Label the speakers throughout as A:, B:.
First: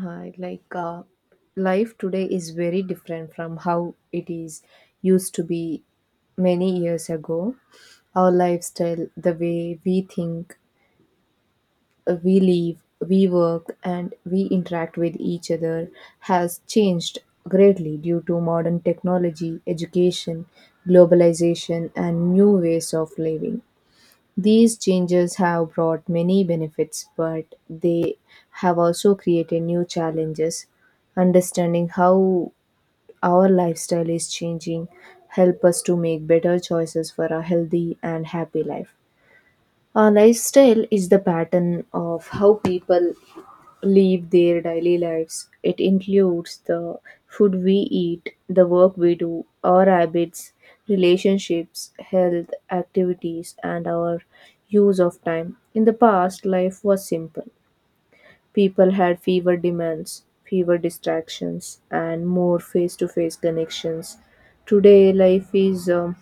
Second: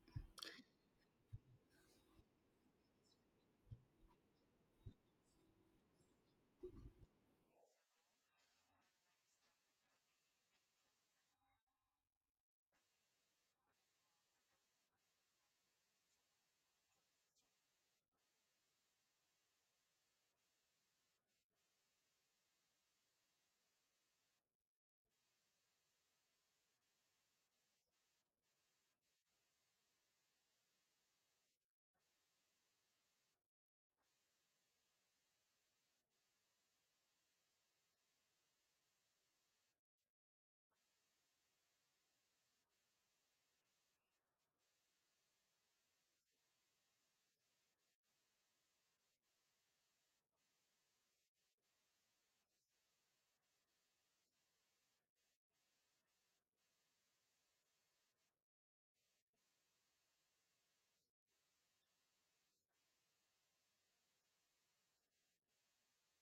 A: Hi, like Life today is very different from how it is used to be many years ago. Our lifestyle, the way we think, we live, we work, and we interact with each other has changed greatly due to modern technology, education, globalization, and new ways of living. These changes have brought many benefits, but they have also created new challenges. Understanding how our lifestyle is changing help us to make better choices for a healthy and happy life. Our lifestyle is the pattern of how people live their daily lives. It includes the food we eat, the work we do, our habits, relationships, health, activities, and our use of time. In the past, life was simple. People had fewer demands, fewer distractions, and more face to face connections. Today, life is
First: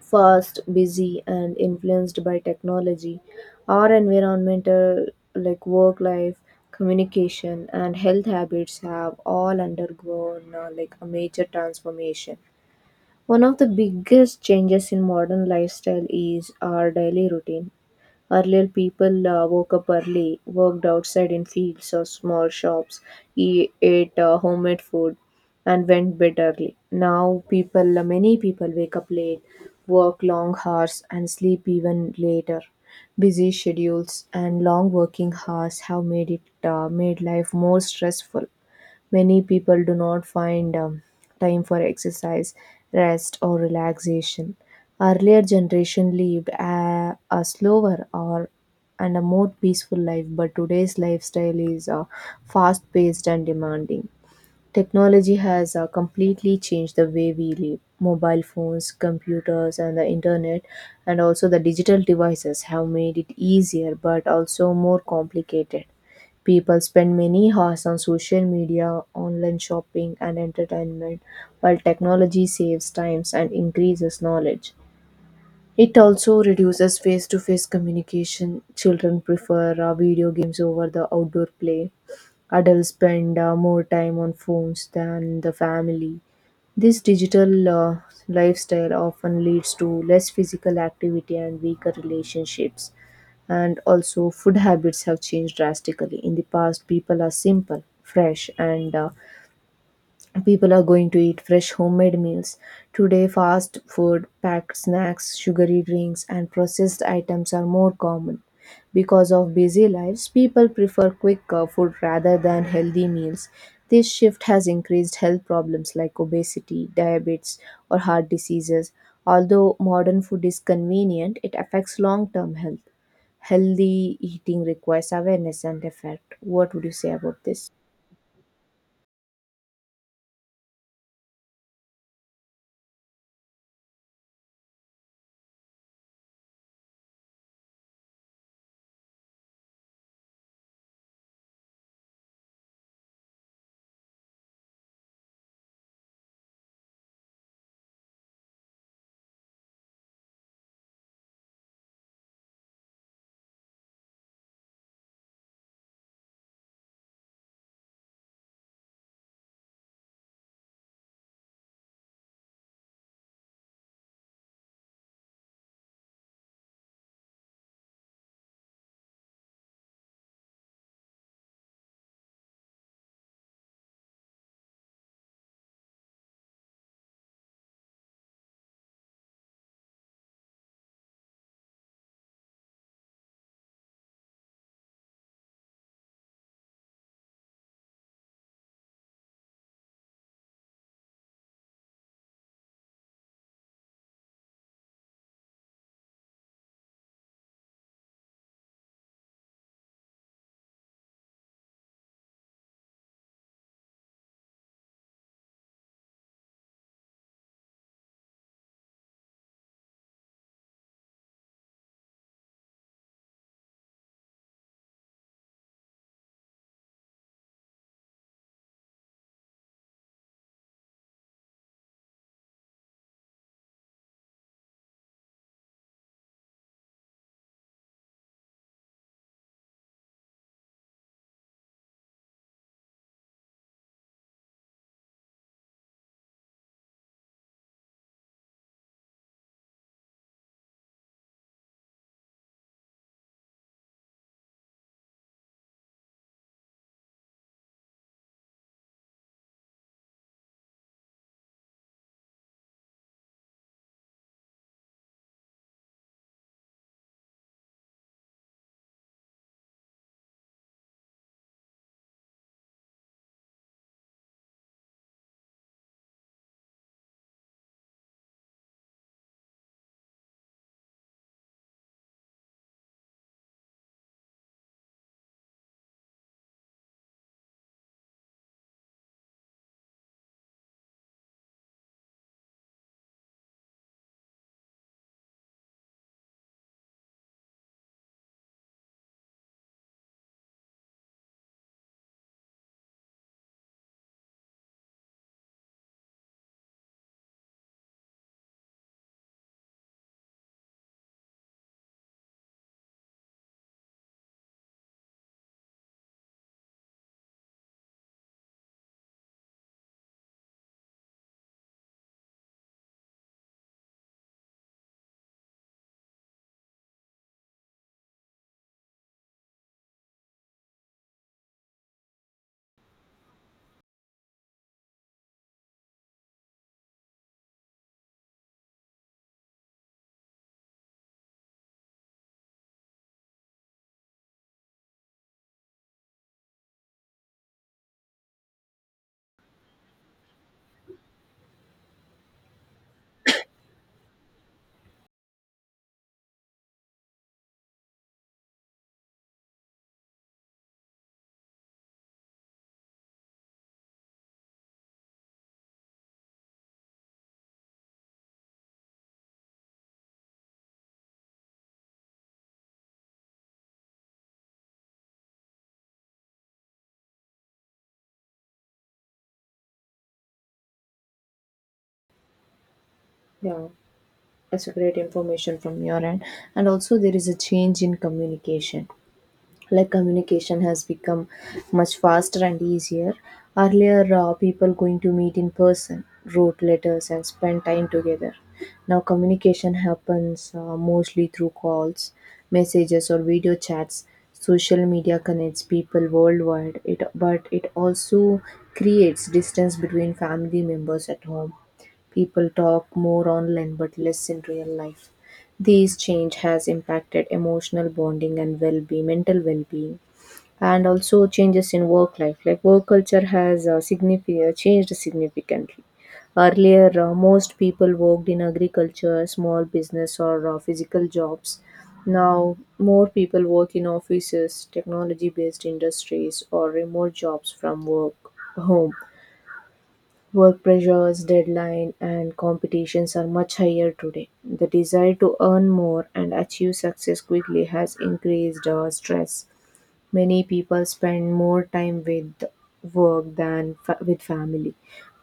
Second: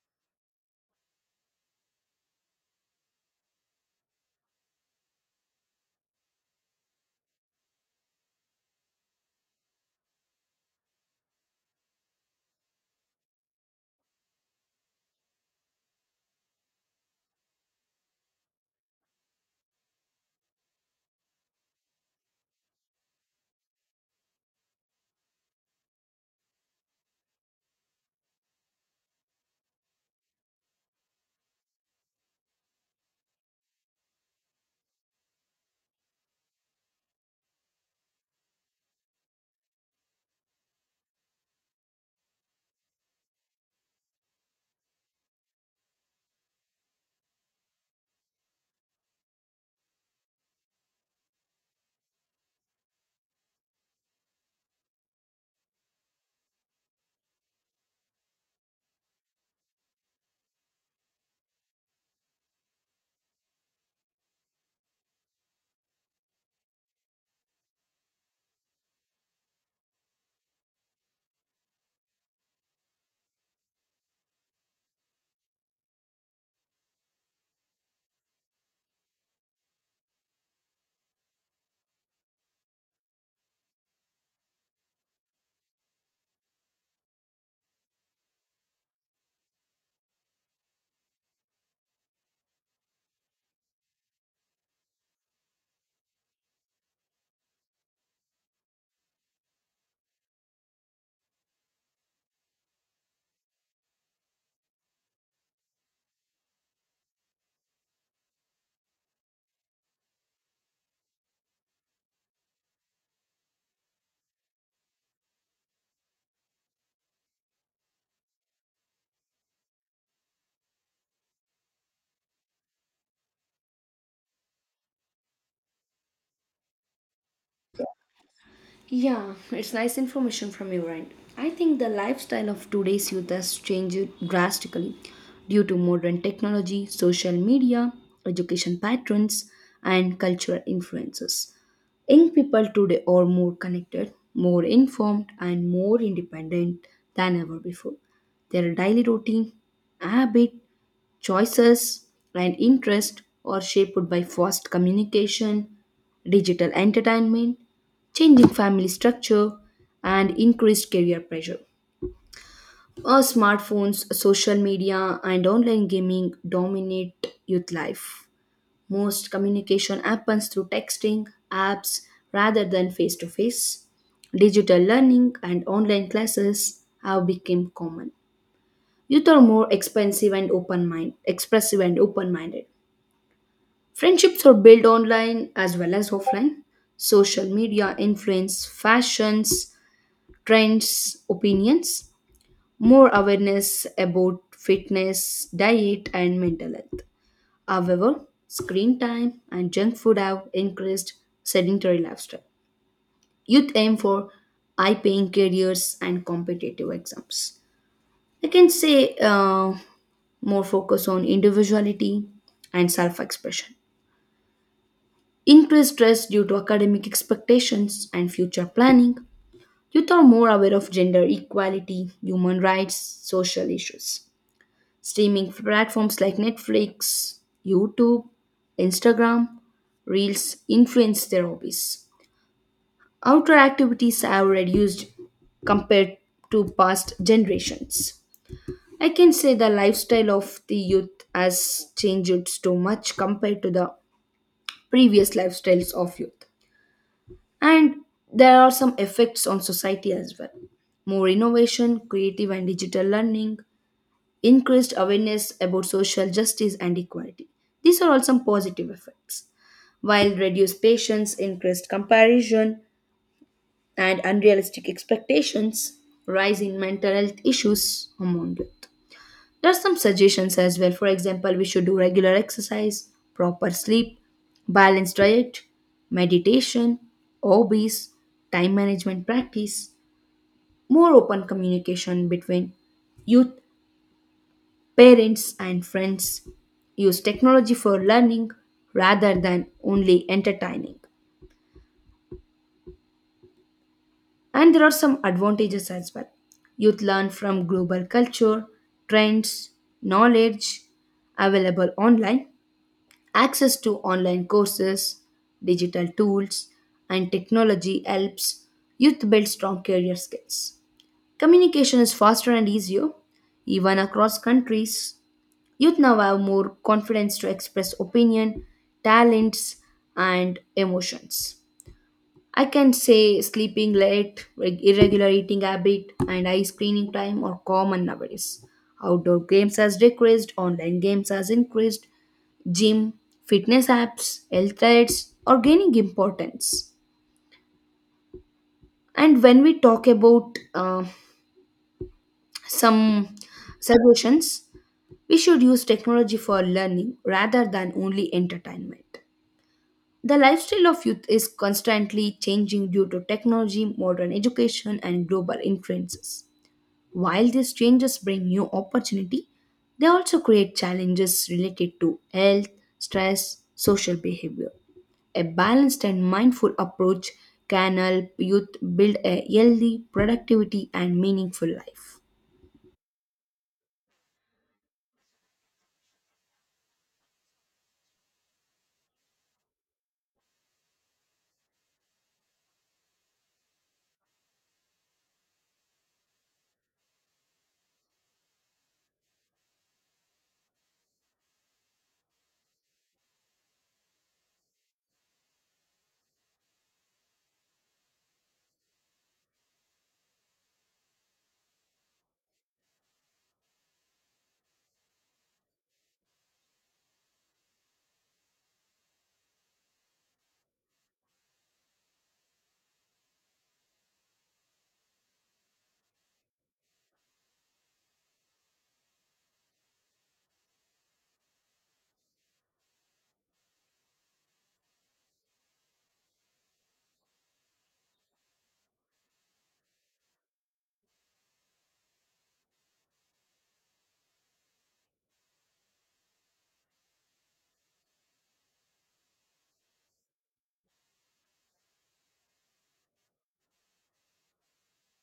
A: fast, busy, and influenced by technology. Our environmental, like work life, communication, and health habits have all undergone a major transformation. One of the biggest changes in modern lifestyle is our daily routine. Earlier, people woke up early, worked outside in fields or small shops, ate homemade food, and went bed early. Now, many people wake up late, work long hours, and sleep even later. Busy schedules and long working hours have made life more stressful. Many people do not find time for exercise, rest, or relaxation. Earlier generation lived a slower or and a more peaceful life, but today's lifestyle is fast-paced and demanding. Technology has completely changed the way we live. Mobile phones, computers, and the internet, and also the digital devices have made it easier but also more complicated. People spend many hours on social media, online shopping, and entertainment, while technology saves times and increases knowledge. It also reduces face to face communication. Children prefer video games over the outdoor play. Adults spend more time on phones than the family. This digital lifestyle often leads to less physical activity and weaker relationships. And also, food habits have changed drastically. In the past, people are simple, fresh, and people are going to eat fresh homemade meals. Today, fast food, packed snacks, sugary drinks, and processed items are more common. Because of busy lives, people prefer quick food rather than healthy meals. This shift has increased health problems like obesity, diabetes, or heart diseases. Although modern food is convenient, it affects long term health. Healthy eating requires awareness and effort. What would you say about this?
B: Yeah, it's nice information from your end. I think the lifestyle of today's youth has changed drastically due to modern technology, social media, education patterns, and cultural influences. Young people today are more connected, more informed, and more independent than ever before. Their daily routine, habit, choices and interest are shaped by fast communication, digital entertainment, changing family structure, and increased career pressure. Our smartphones, social media, and online gaming dominate youth life. Most communication happens through texting, apps, rather than face to face. Digital learning and online classes have become common. Youth are more expensive and open mind, expressive and open minded. Friendships are built online as well as offline. Social media influence fashions, trends, opinions, more awareness about fitness, diet, and mental health. However, screen time and junk food have increased sedentary lifestyle. Youth aim for high paying careers and competitive exams. I can say more focus on individuality and self expression increased stress due to academic expectations and future planning. Youth are more aware of gender equality, human rights, social issues. Streaming platforms like Netflix, YouTube, Instagram, Reels influence their hobbies. Outdoor activities have reduced compared to past generations. I can say the lifestyle of the youth has changed too much compared to the previous lifestyles of youth. And there are some effects on society as well. More innovation, creative and digital learning, increased awareness about social justice and equality. These are all some positive effects. While reduced patience, increased comparison, and unrealistic expectations, rise in mental health issues among youth. There are some suggestions as well. For example, we should do regular exercise, proper sleep, balanced diet, meditation, hobbies, time management practice, more open communication between youth, parents, and friends. Use technology for learning rather than only entertaining. And there are some advantages as well. Youth learn from global culture, trends, knowledge available online. Access to online courses, digital tools, and technology helps youth build strong career skills. Communication is faster and easier, even across countries. Youth now have more confidence to express opinion, talents, and emotions. I can say sleeping late, irregular eating habit, and high screening time are common nowadays. Outdoor games has decreased, online games has increased, gym, fitness apps, health threats are gaining importance. And when we talk about some suggestions, we should use technology for learning rather than only entertainment. The lifestyle of youth is constantly changing due to technology, modern education, and global influences. While these changes bring new opportunity, they also create challenges related to health, stress, social behavior. A balanced and mindful approach can help youth build a healthy productivity and meaningful life.
A: Yeah, it's a great information from your end. And also there is a change in communication, like communication has become much faster and easier. Earlier, people going to meet in person, wrote letters and spent time together. Now communication happens mostly through calls, messages or video chats. Social media connects people worldwide, it but it also creates distance between family members at home. People talk more online but less in real life. These change has impacted emotional bonding and well-being, mental well-being, and also changes in work life. Like work culture has significantly. Earlier, most people worked in agriculture, small business, or physical jobs. Now, more people work in offices, technology based industries, or remote jobs from work home. Work pressures, deadline, and competitions are much higher today. The desire to earn more and achieve success quickly has increased stress. Many people spend more time with work than with family.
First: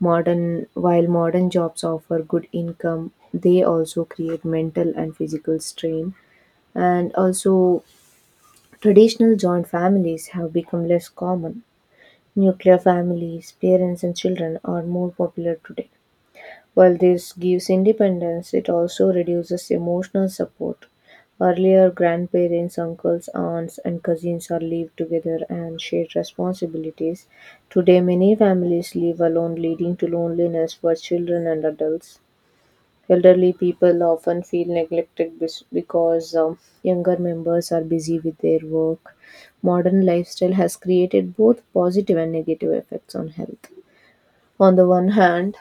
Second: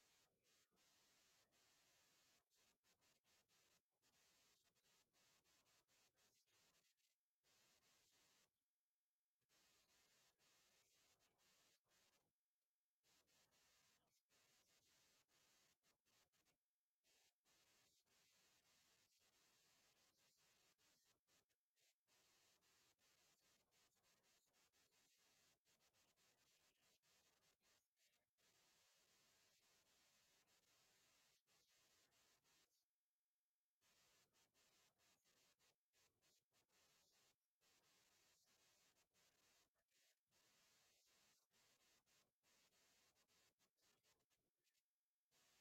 A: Modern while modern jobs offer good income, they also create mental and physical strain. And also, traditional joint families have become less common. Nuclear families, parents and children are more popular today. While this gives independence, it also reduces emotional support. Earlier, grandparents, uncles, aunts, and cousins are lived together and shared responsibilities. Today, many families live alone, leading to loneliness for children and adults. Elderly people often feel neglected because younger members are busy with their work. Modern lifestyle has created both positive and negative effects on health. On the one hand,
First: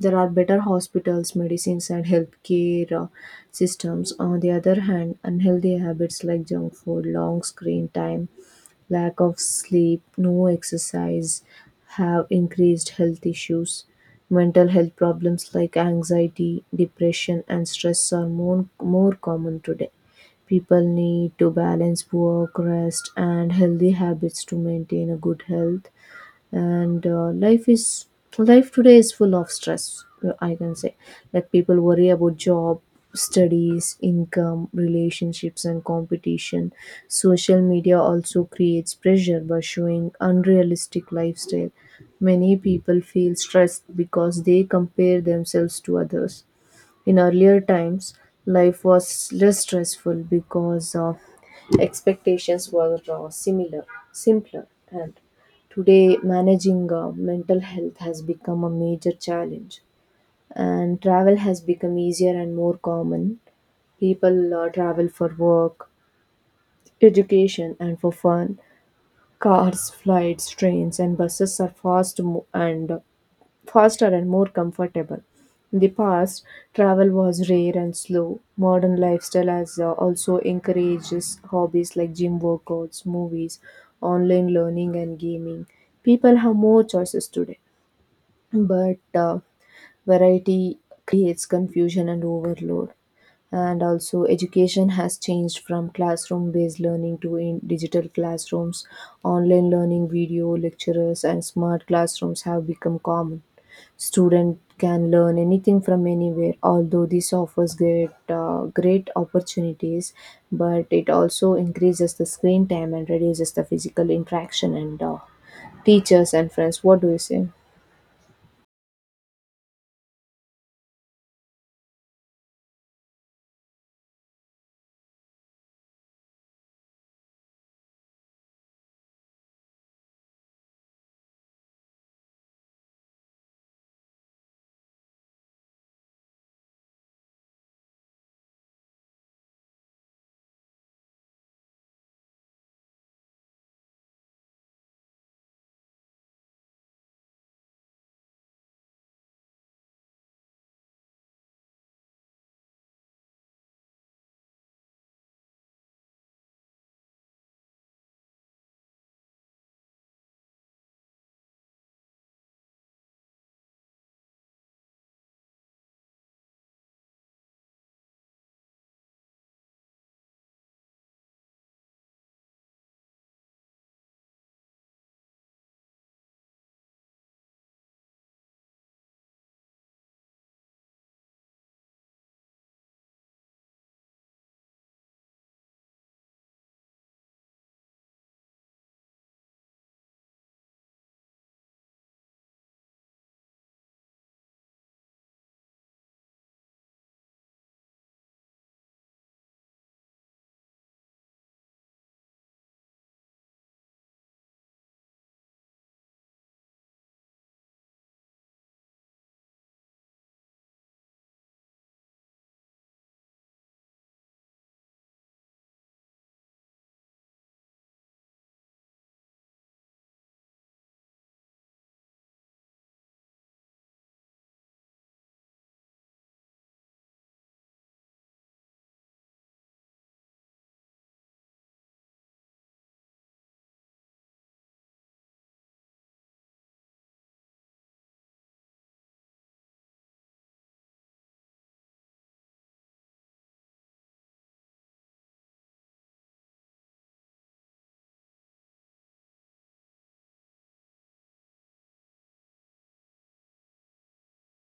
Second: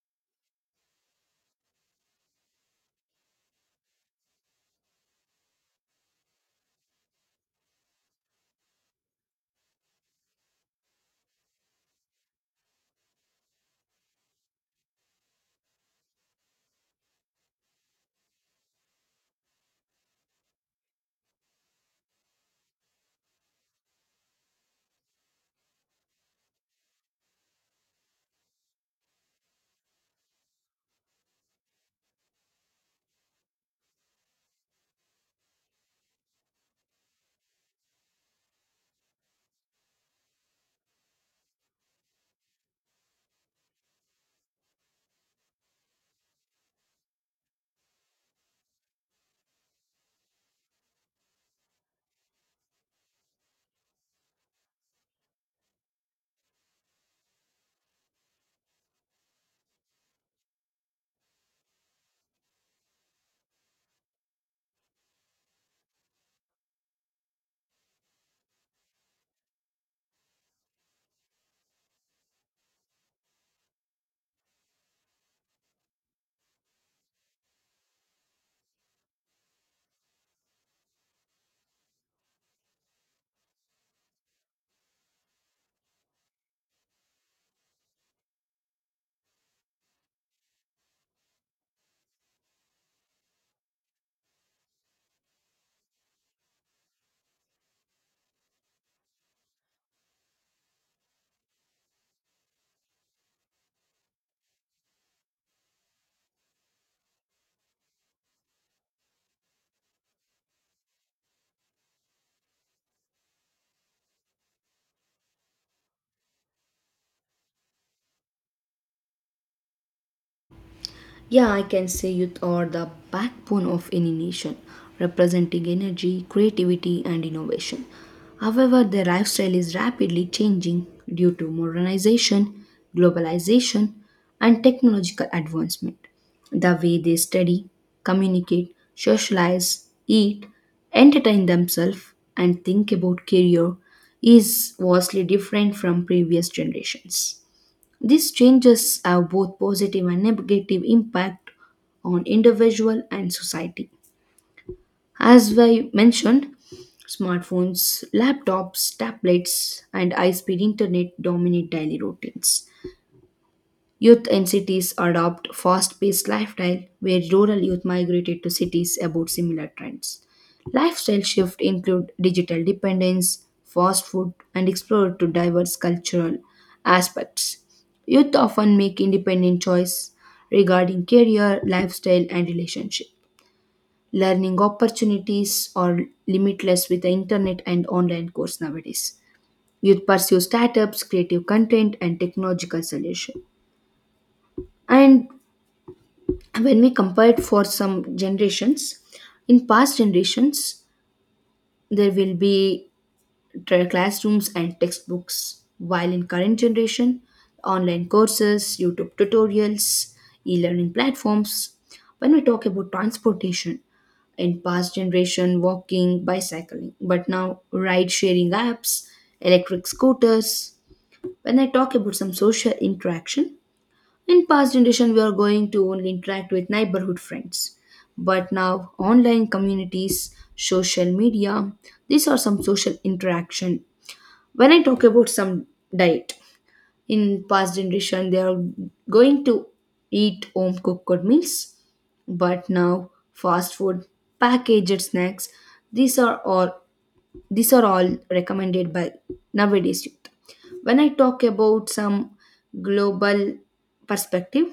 A: there are better hospitals, medicines, and healthcare systems. On the other hand, unhealthy habits like junk food, long screen time, lack of sleep, no exercise have increased health issues. Mental health problems like anxiety, depression, and stress are more common today. People need to balance work, rest, and healthy habits to maintain a good health and life today is full of stress. I can say like people worry about job, studies, income, relationships and competition. Social media also creates pressure by showing unrealistic lifestyle. Many people feel stressed because they compare themselves to others. In earlier times, life was less stressful because expectations were simpler, and today managing mental health has become a major challenge. And travel has become easier and more common. People travel for work, education, and for fun. Cars, flights, trains, and buses are faster and more comfortable. In the past, travel was rare and slow. Modern lifestyle has also encourages hobbies like gym workouts, movies, online learning, and gaming. People have more choices today, but variety creates confusion and overload. And also education has changed from classroom based learning to in digital classrooms, online learning, video lecturers and smart classrooms have become common. Student can learn anything from anywhere. Although this offers great opportunities, but it also increases the screen time and reduces the physical interaction and teachers and friends, what do you say?
B: Yeah, I can say youth are the backbone of any nation, representing energy, creativity, and innovation. However, their lifestyle is rapidly changing due to modernization, globalization, and technological advancement. The way they study, communicate, socialize, eat, entertain themselves, and think about career is vastly different from previous generations. These changes have both positive and negative impact on individual and society. As I mentioned, smartphones, laptops, tablets, and high speed internet dominate daily routines. Youth in cities adopt fast-paced lifestyle where rural youth migrated to cities about similar trends. Lifestyle shift include digital dependence, fast food and explore to diverse cultural aspects. Youth often make independent choice regarding career, lifestyle and relationship. Learning opportunities are limitless with the internet and online course nowadays. Youth pursue startups, creative content and technological solution. And when we compare it for some generations, in past generations there will be classrooms and textbooks, while in current generation online courses, YouTube tutorials, e-learning platforms. When we talk about transportation, in past generation walking, bicycling, but now ride sharing apps, electric scooters. When I talk about some social interaction, in past generation, we are going to only interact with neighborhood friends, but now online communities, social media, these are some social interaction. When I talk about some diet, in past generation they are going to eat home cooked meals, but now fast food, packaged snacks, these are all these are all recommended by nowadays youth. When I talk about some global perspective,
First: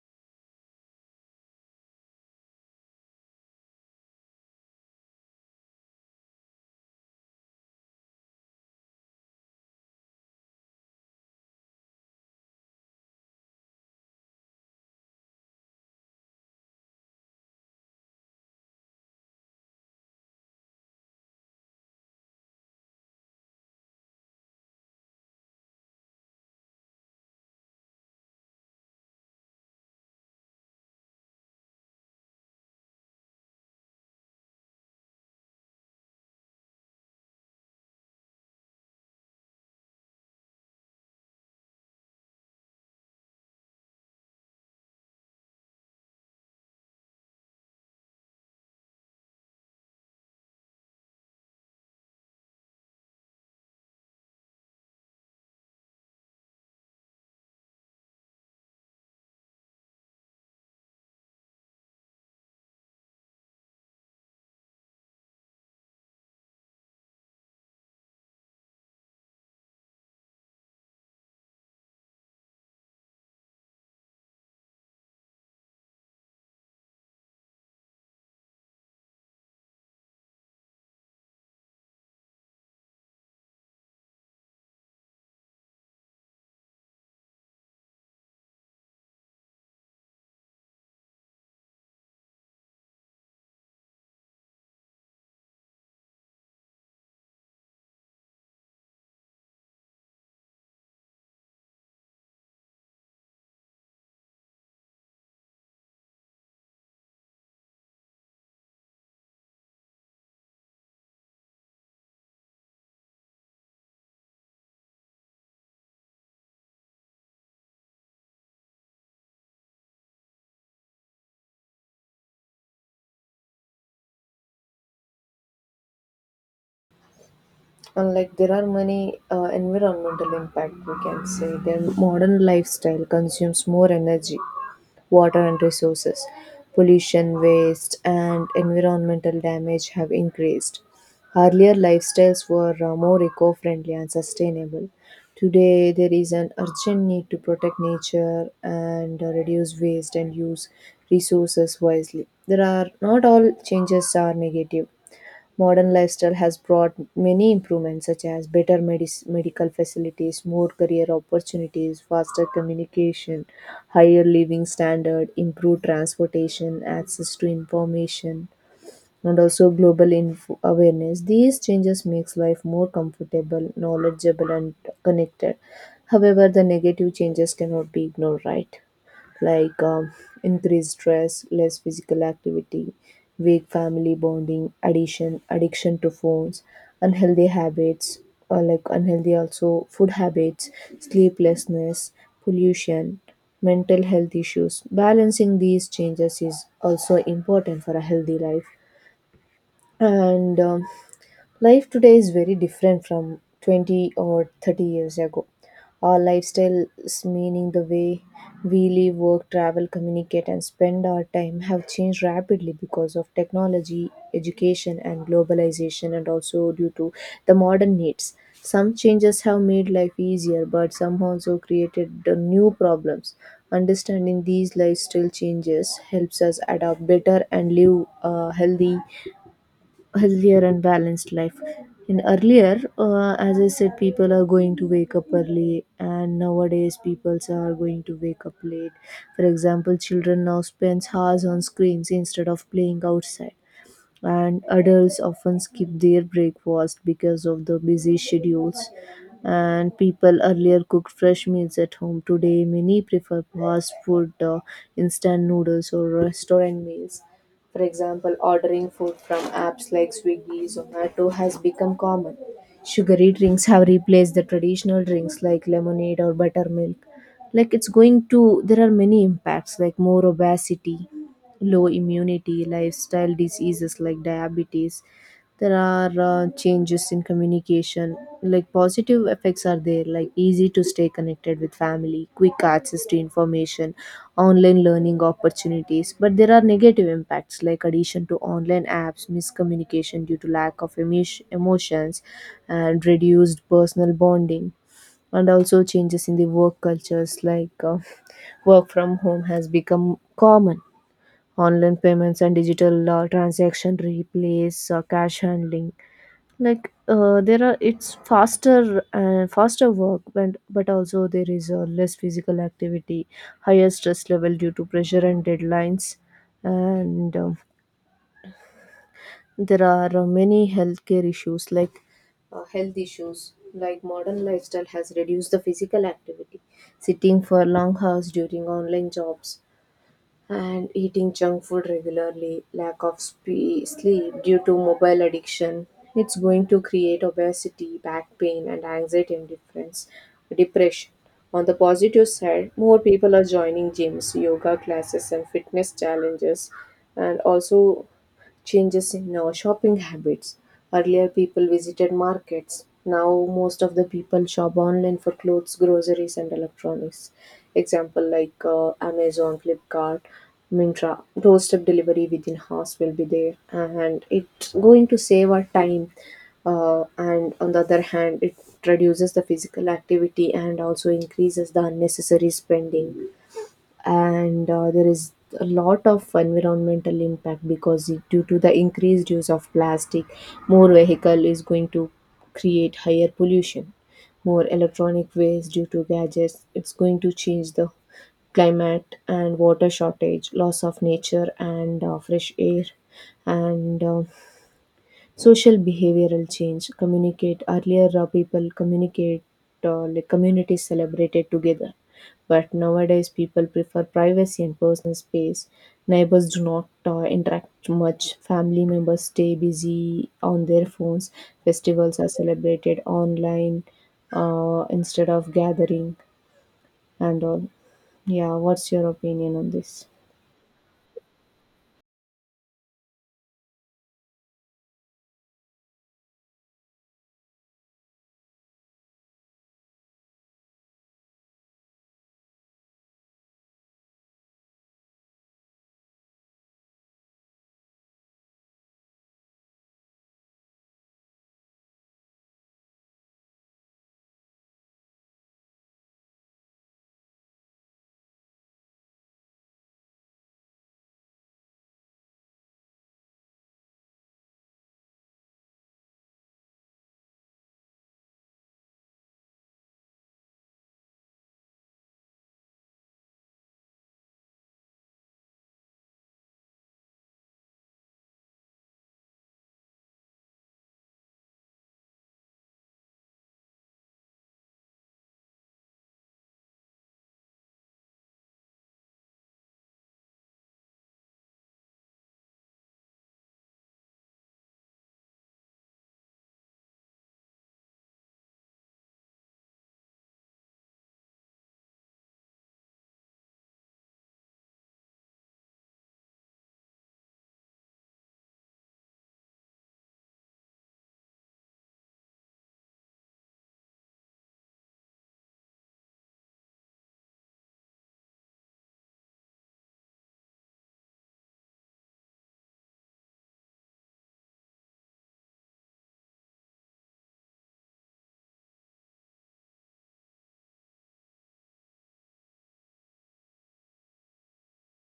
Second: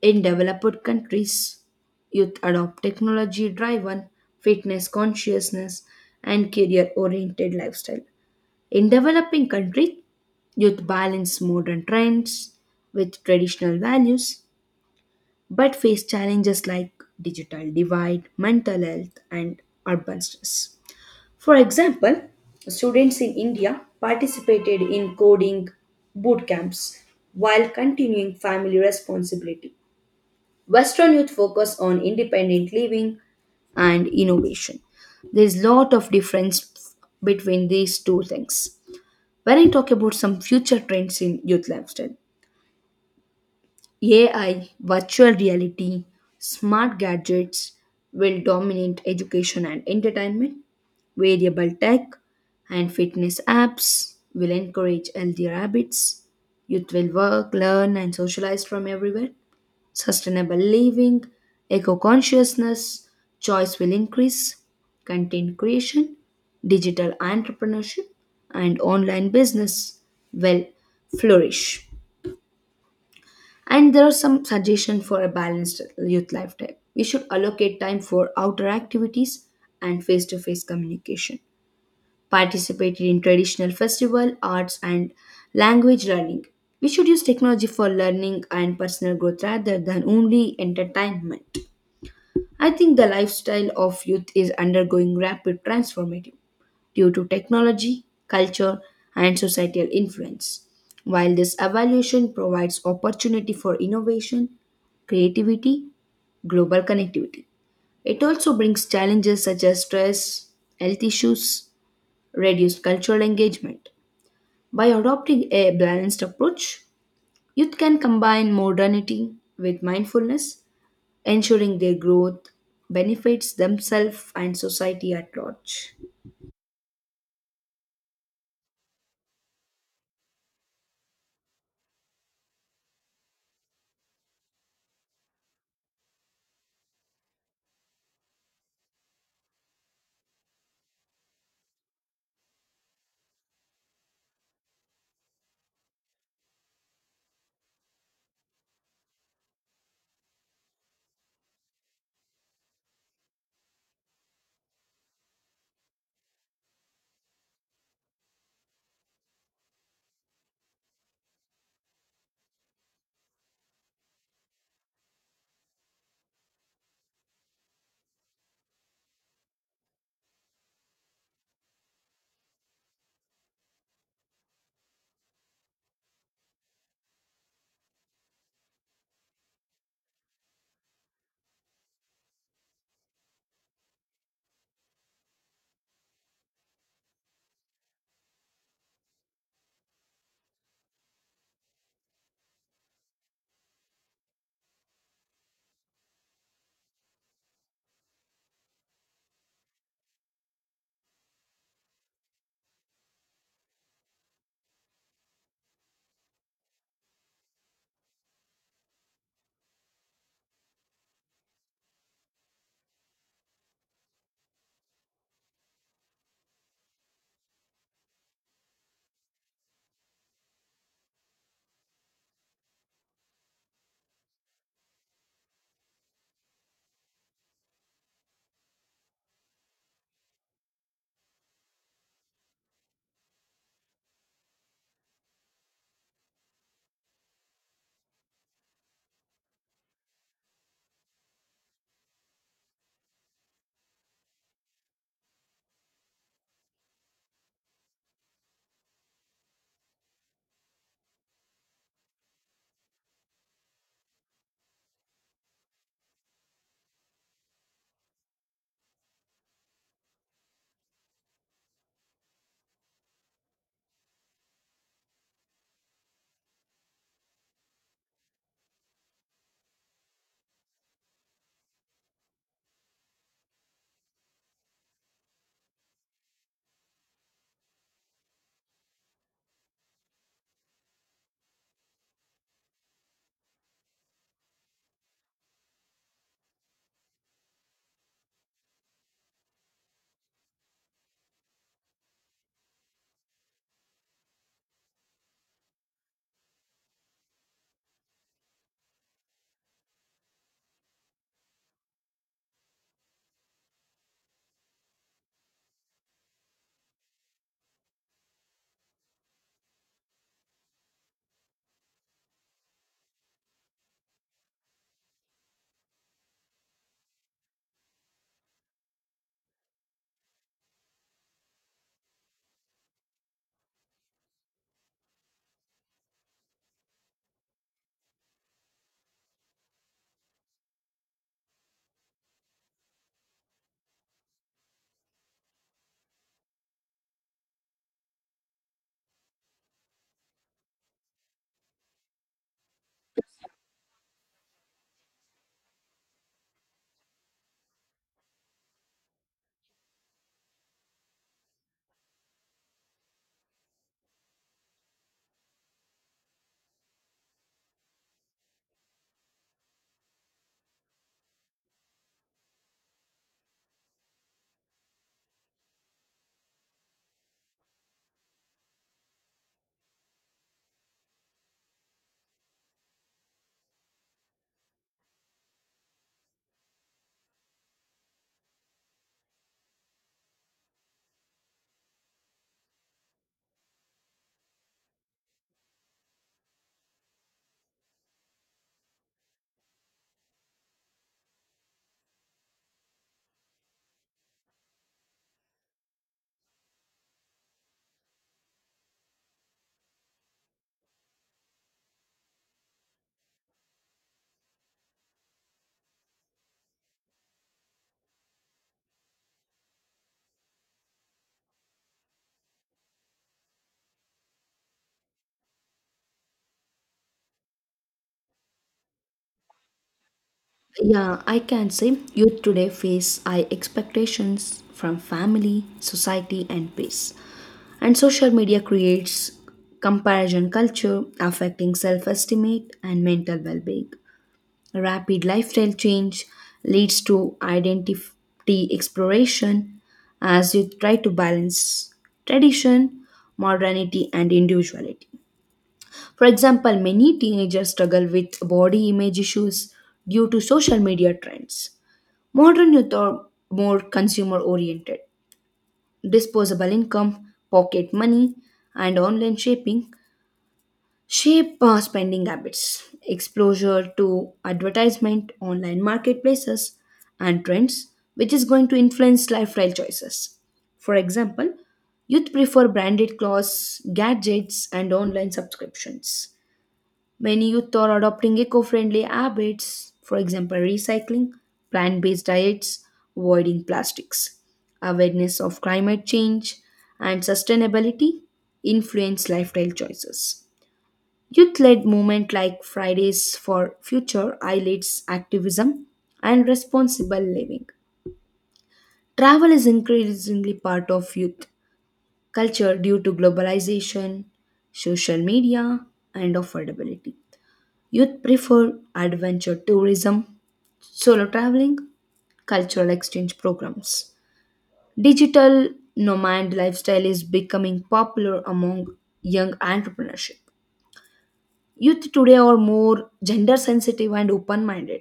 B: in developed countries, youth adopt technology driven, fitness consciousness, and career oriented lifestyle. In developing countries, youth balance modern trends with traditional values but face challenges like digital divide, mental health, and urban stress. For example, students in India participated in coding boot camps while continuing family responsibility. Western youth focus on independent living and innovation. There's lot of difference between these two things. When I talk about some future trends in youth lifestyle, AI, virtual reality, smart gadgets will dominate education and entertainment. Variable tech and fitness apps will encourage healthier habits. Youth will work, learn, and socialize from everywhere. Sustainable living, eco consciousness, choice will increase, content creation, digital entrepreneurship, and online business will flourish. And there are some suggestions for a balanced youth lifestyle. We should allocate time for outdoor activities and face to face communication. Participate in traditional festival, arts, and language learning. We should use technology for learning and personal growth rather than only entertainment. I think the lifestyle of youth is undergoing rapid transformation due to technology, culture, and societal influence. While this evolution provides opportunity for innovation, creativity, global connectivity. It also brings challenges such as stress, health issues, reduced cultural engagement. By adopting a balanced approach, youth can combine modernity with mindfulness ensuring their growth benefits themselves and society at large.
A: And like there are many environmental impact we can say their modern lifestyle consumes more energy, water and resources. Pollution, waste and environmental damage have increased. Earlier lifestyles were more eco-friendly and sustainable. Today there is an urgent need to protect nature and reduce waste and use resources wisely. There are not all changes are negative. Modern lifestyle has brought many improvements, such as better medical facilities, more career opportunities, faster communication, higher living standard, improved transportation, access to information, and also global info awareness. These changes makes life more comfortable, knowledgeable and connected. However, the negative changes cannot be ignored, right? Like increased stress, less physical activity, weak family bonding, addiction to phones, unhealthy habits, or like unhealthy also food habits, sleeplessness, pollution, mental health issues. Balancing these changes is also important for a healthy life and life today is very different from 20 or 30 years ago. Our lifestyle is meaning the way we live, work, travel, communicate and spend our time have changed rapidly because of technology, education and globalization, and also due to the modern needs. Some changes have made life easier but some also created the new problems. Understanding these lifestyle changes helps us adapt better and live a healthy healthier and balanced life. In earlier, as I said, people are going to wake up early and nowadays people are going to wake up late. For example, children now spends hours on screens instead of playing outside, and adults often skip their breakfast because of the busy schedules. And people earlier cooked fresh meals at home, today many prefer fast food, instant noodles or restaurant meals. For example, ordering food from apps like Swiggy, Zomato has become common. Sugary drinks have replaced the traditional drinks like lemonade or buttermilk. Like it's going to there are many impacts like more obesity, low immunity, lifestyle diseases like diabetes. There are changes in communication. Like positive effects are there, like easy to stay connected with family, quick access to information, online learning opportunities. But there are negative impacts like addition to online apps, miscommunication due to lack of emotions, and reduced personal bonding. And also changes in the work cultures like work from home has become common. Online payments and digital transaction replace cash handling. Like there are it's faster work but also there is less physical activity, higher stress level due to pressure and deadlines. And there are many healthcare issues like health issues like modern lifestyle has reduced the physical activity, sitting for long hours during online jobs and eating junk food regularly, lack of sleep due to mobile addiction. It's going to create obesity, back pain, and anxiety and difference, depression. On the positive side, more people are joining gyms, yoga classes, and fitness challenges, and also changes in our shopping habits. Earlier, people visited markets. Now, most of the people shop online for clothes, groceries, and electronics. Example like Amazon, Flipkart, Mintra. Doorstep delivery within house will be there, and it's going to save our time. And on the other hand, it reduces the physical activity and also increases the unnecessary spending and there is a lot of environmental impact because due to the increased use of plastic, more vehicle is going to create higher pollution, more electronic waste due to gadgets. It's going to change the climate and water shortage, loss of nature and fresh air, and social behavioral change. Communicate earlier People communicate, like, communities celebrated together, but nowadays people prefer privacy and personal space. Neighbors do not interact much. Family members stay busy on their phones. Festivals are celebrated online instead of gathering and all. Yeah, what's your opinion on this?
B: Yeah, I can say youth today face high expectations from family, society, and peers. And social media creates comparison culture affecting self esteem and mental well being. Rapid lifestyle change leads to identity exploration as you try to balance tradition, modernity, and individuality. For example, many teenagers struggle with body image issues due to social media trends. Modern youth are more consumer oriented. Disposable income, pocket money, and online shopping shape spending habits. Exposure to advertisement, online marketplaces, and trends, which is going to influence lifestyle choices. For example, youth prefer branded clothes, gadgets, and online subscriptions. Many youth are adopting eco friendly habits, for example, recycling, plant based diets, avoiding plastics. Awareness of climate change and sustainability influence lifestyle choices. Youth led movement like Fridays for Future highlights activism and responsible living. Travel is increasingly part of youth culture due to globalization, social media, and affordability. Youth prefer adventure tourism, solo traveling, cultural exchange programs. Digital nomad lifestyle is becoming popular among young entrepreneurship. Youth today are more gender sensitive and open minded.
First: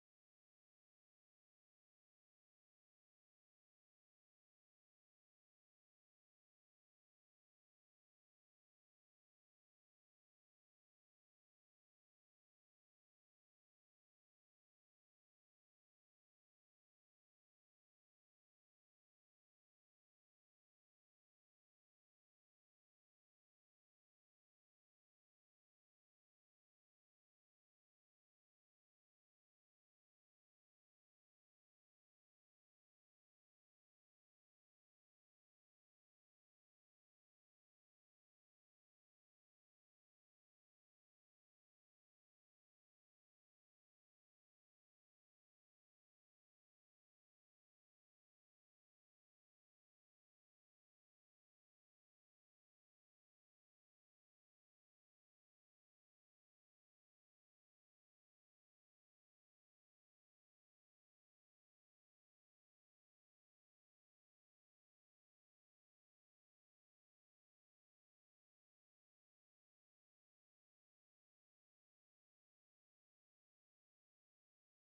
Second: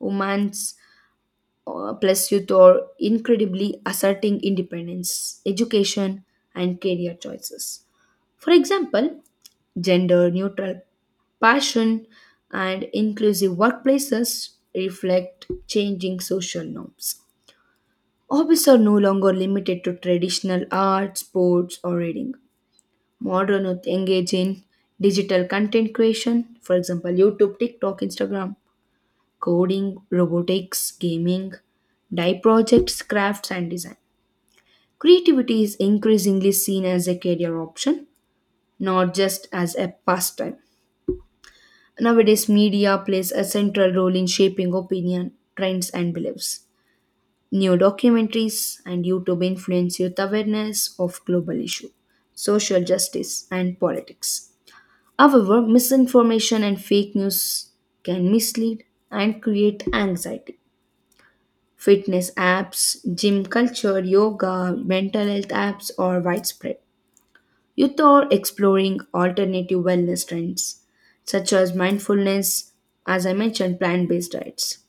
B: Women plus youth are incredibly asserting independence, education, and career choices. For example, gender neutral passion and inclusive workplaces reflect changing social norms. Hobbies are no longer limited to traditional art, sports, or reading. Modern youth engage in digital content creation, for example, YouTube, TikTok, Instagram, coding, robotics, gaming, dye projects, crafts, and design. Creativity is increasingly seen as a career option, not just as a pastime. Nowadays, media plays a central role in shaping opinion, trends, and beliefs. New documentaries and YouTube influence youth awareness of global issues, social justice, and politics. However, misinformation and fake news can mislead and create anxiety. Fitness apps, gym culture, yoga, mental health apps are widespread. Youth are exploring alternative wellness trends such as mindfulness, as I mentioned, plant based diets.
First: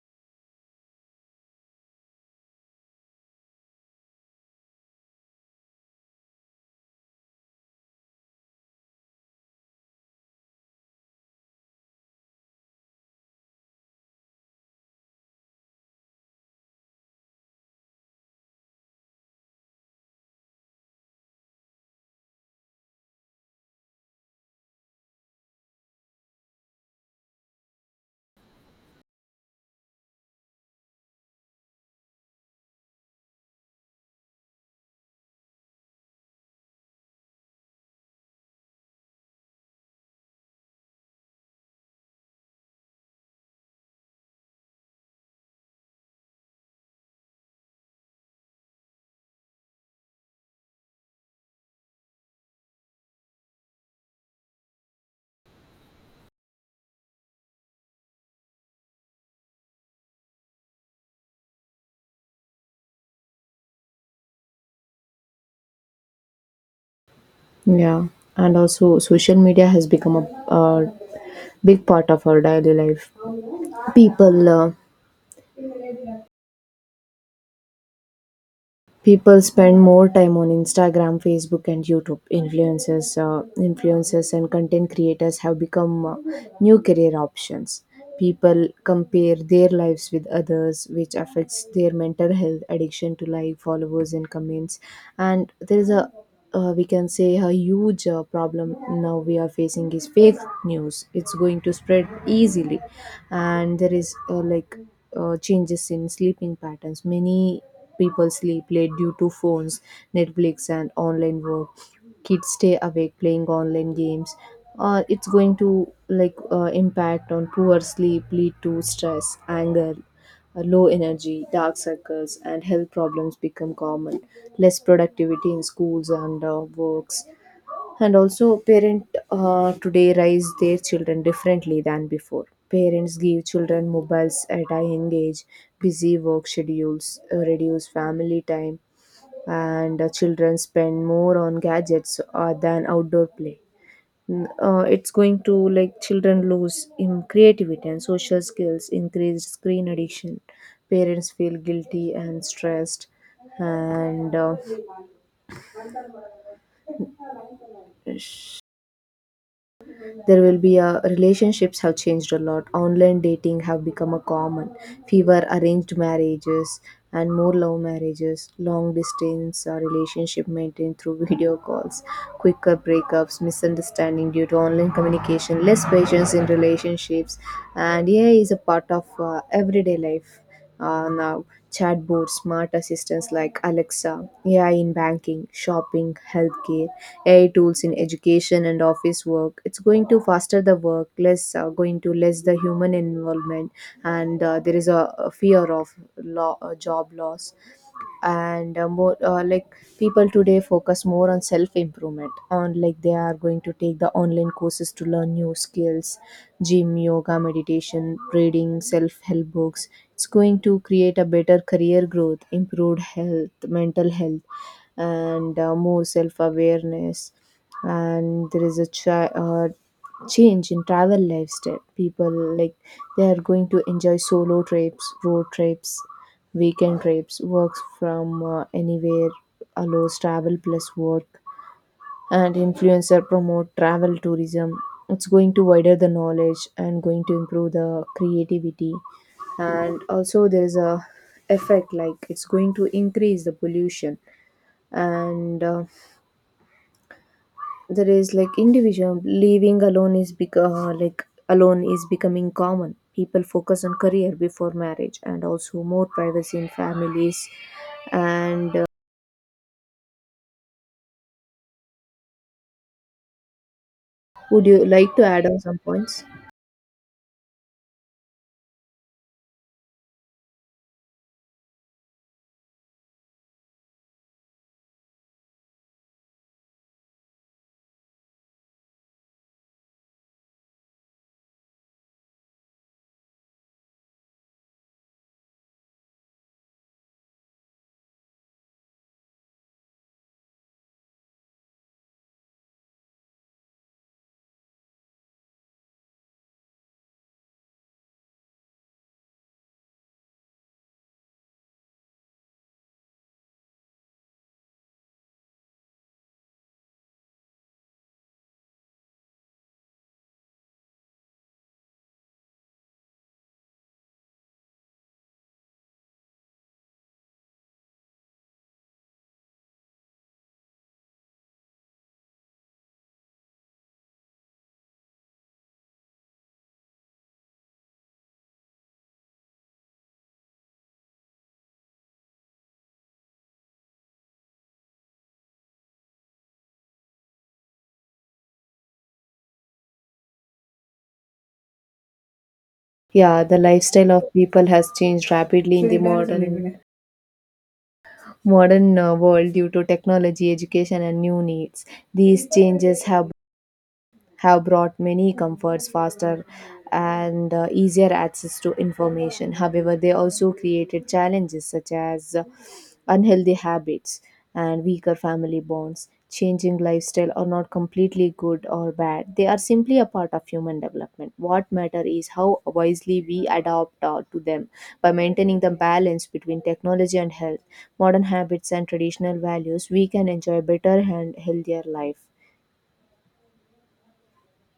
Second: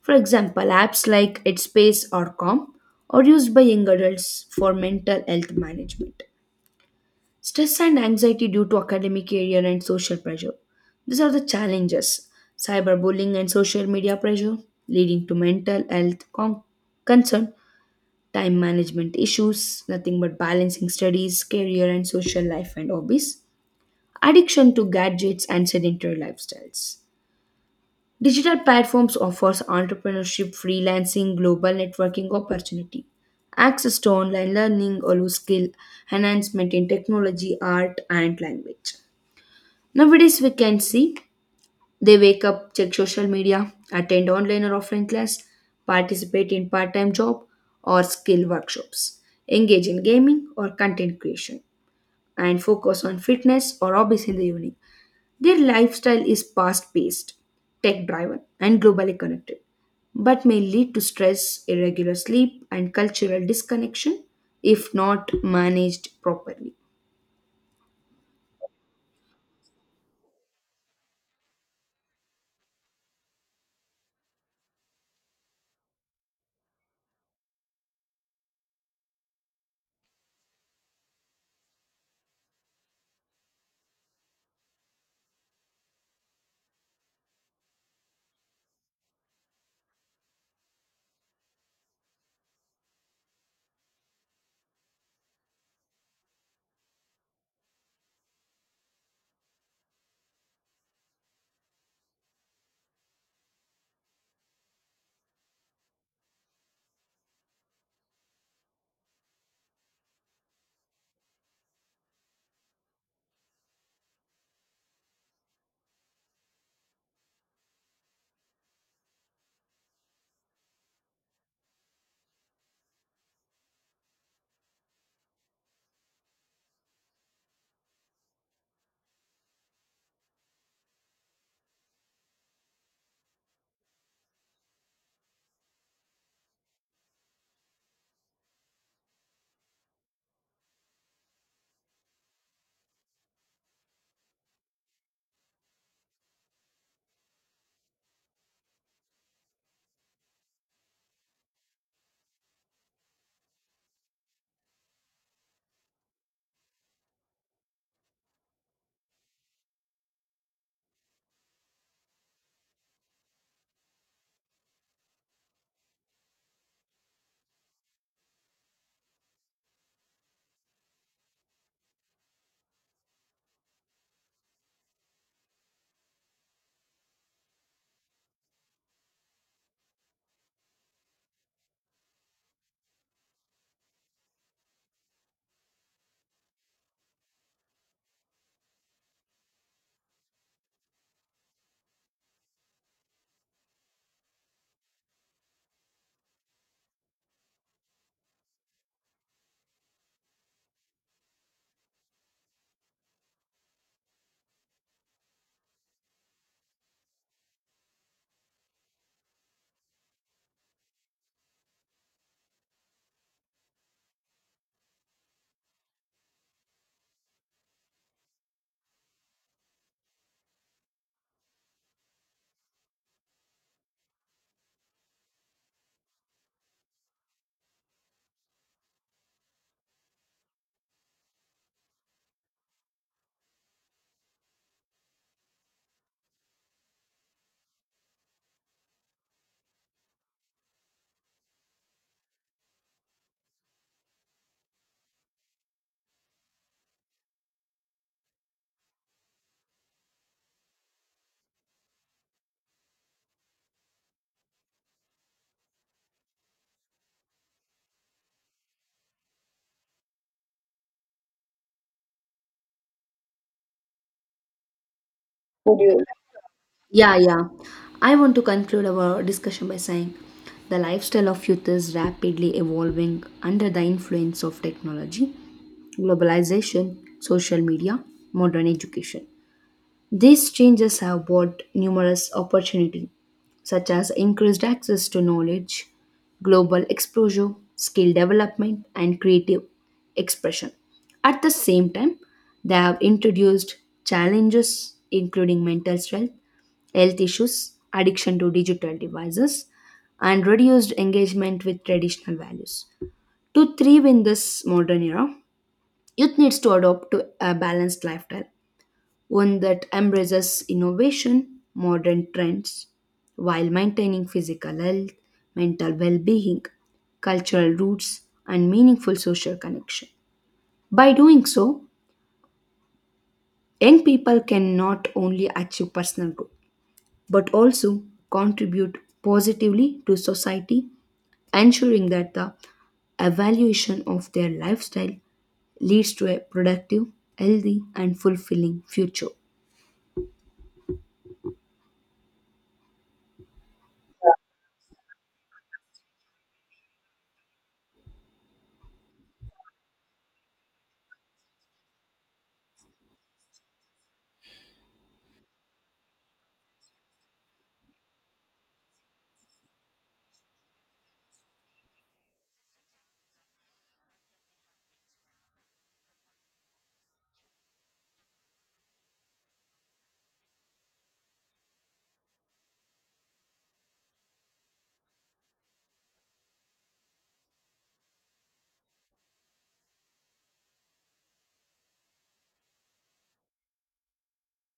B: For example, apps like Headspace or Calm are used by young adults for mental health management. Stress and anxiety due to academic career and social pressure. These are the challenges cyberbullying and social media pressure, leading to mental health concern, time management issues, nothing but balancing studies, career, and social life and hobbies, addiction to gadgets and sedentary lifestyles. Digital platforms offers entrepreneurship, freelancing, global networking opportunity, access to online learning, all skill enhancement in technology, art, and language. Nowadays, we can see they wake up, check social media, attend online or offline class, participate in part time job or skill workshops, engage in gaming or content creation, and focus on fitness or hobbies in the evening. Their lifestyle is fast paced, tech driven, and globally connected, but may lead to stress, irregular sleep, and cultural disconnection if not managed properly.
A: Yeah, and also social media has become a big part of our daily life. people uh, People spend more time on Instagram, Facebook, and YouTube influencers. Influencers and content creators have become new career options. People compare their lives with others, which affects their mental health, addiction to like followers and comments. And there is a, we can say, a huge problem now we are facing, is fake news. It's going to spread easily. And there is, changes in sleeping patterns. Many people sleep late due to phones, Netflix, and online work. Kids stay awake playing online games. It's going to, like, impact on poor sleep, lead to stress, anger, low energy, dark circles, and health problems become common. Less productivity in schools and works. And also, parents today raise their children differently than before. Parents give children mobiles at a young age, busy work schedules, reduce family time, and children spend more on gadgets than outdoor play. It's going to, like, children lose in creativity and social skills, increased screen addiction, parents feel guilty and stressed. And There will be a, relationships have changed a lot. Online dating have become a common, fewer arranged marriages and more love marriages, long distance relationship maintained through video calls, quicker breakups, misunderstanding due to online communication, less patience in relationships. And AI is a part of everyday life now. Chatbots, smart assistants like Alexa, AI in banking, shopping, healthcare, AI tools in education and office work. It's going to faster the work, less, going to less the human involvement, and there is a fear of law, job loss, and more like people today focus more on self improvement. On like they are going to take the online courses to learn new skills, gym, yoga, meditation, reading self help books. It's going to create a better career growth, improved health, mental health, and more self awareness. And there is a change in travel lifestyle. People, like, they are going to enjoy solo trips, road trips, weekend trips. Works from anywhere allows travel plus work, and influencer promote travel tourism. It's going to wider the knowledge and going to improve the creativity. And also there is a effect, like, it's going to increase the pollution. And there is, like, individual living alone is bec- like alone is becoming common. People focus on career before marriage, and also more privacy in families. And would you like to add on some
B: Would you
A: points?
B: Yeah, yeah. I want to conclude our discussion by saying the lifestyle of youth is rapidly evolving under the influence of technology, globalization, social media, modern education. These changes have brought numerous opportunities, such as increased access to knowledge, global exposure, skill development, and creative expression. At the same time, they have introduced challenges including mental health, health issues, addiction to digital devices, and reduced engagement with traditional values. To thrive in this modern era, youth needs to adopt to a balanced lifestyle one that embraces innovation, modern trends, while maintaining physical health, mental well being, cultural roots, and meaningful social connection. By doing so, young people can not only achieve personal growth but also contribute positively to society, ensuring that the evaluation of their lifestyle leads to a productive, healthy, and fulfilling future.
A: Yeah, the lifestyle of people has changed rapidly in the modern, yes, modern world due to technology, education, and new needs. These changes have brought many comforts, faster and easier access to information. However, they also created challenges such as unhealthy habits and weaker family bonds. Changing lifestyle are not completely good or bad. They are simply a part of human development. What matter is how wisely we adapt to them. By maintaining the balance between technology and health, modern habits and traditional values, we can enjoy better and healthier life.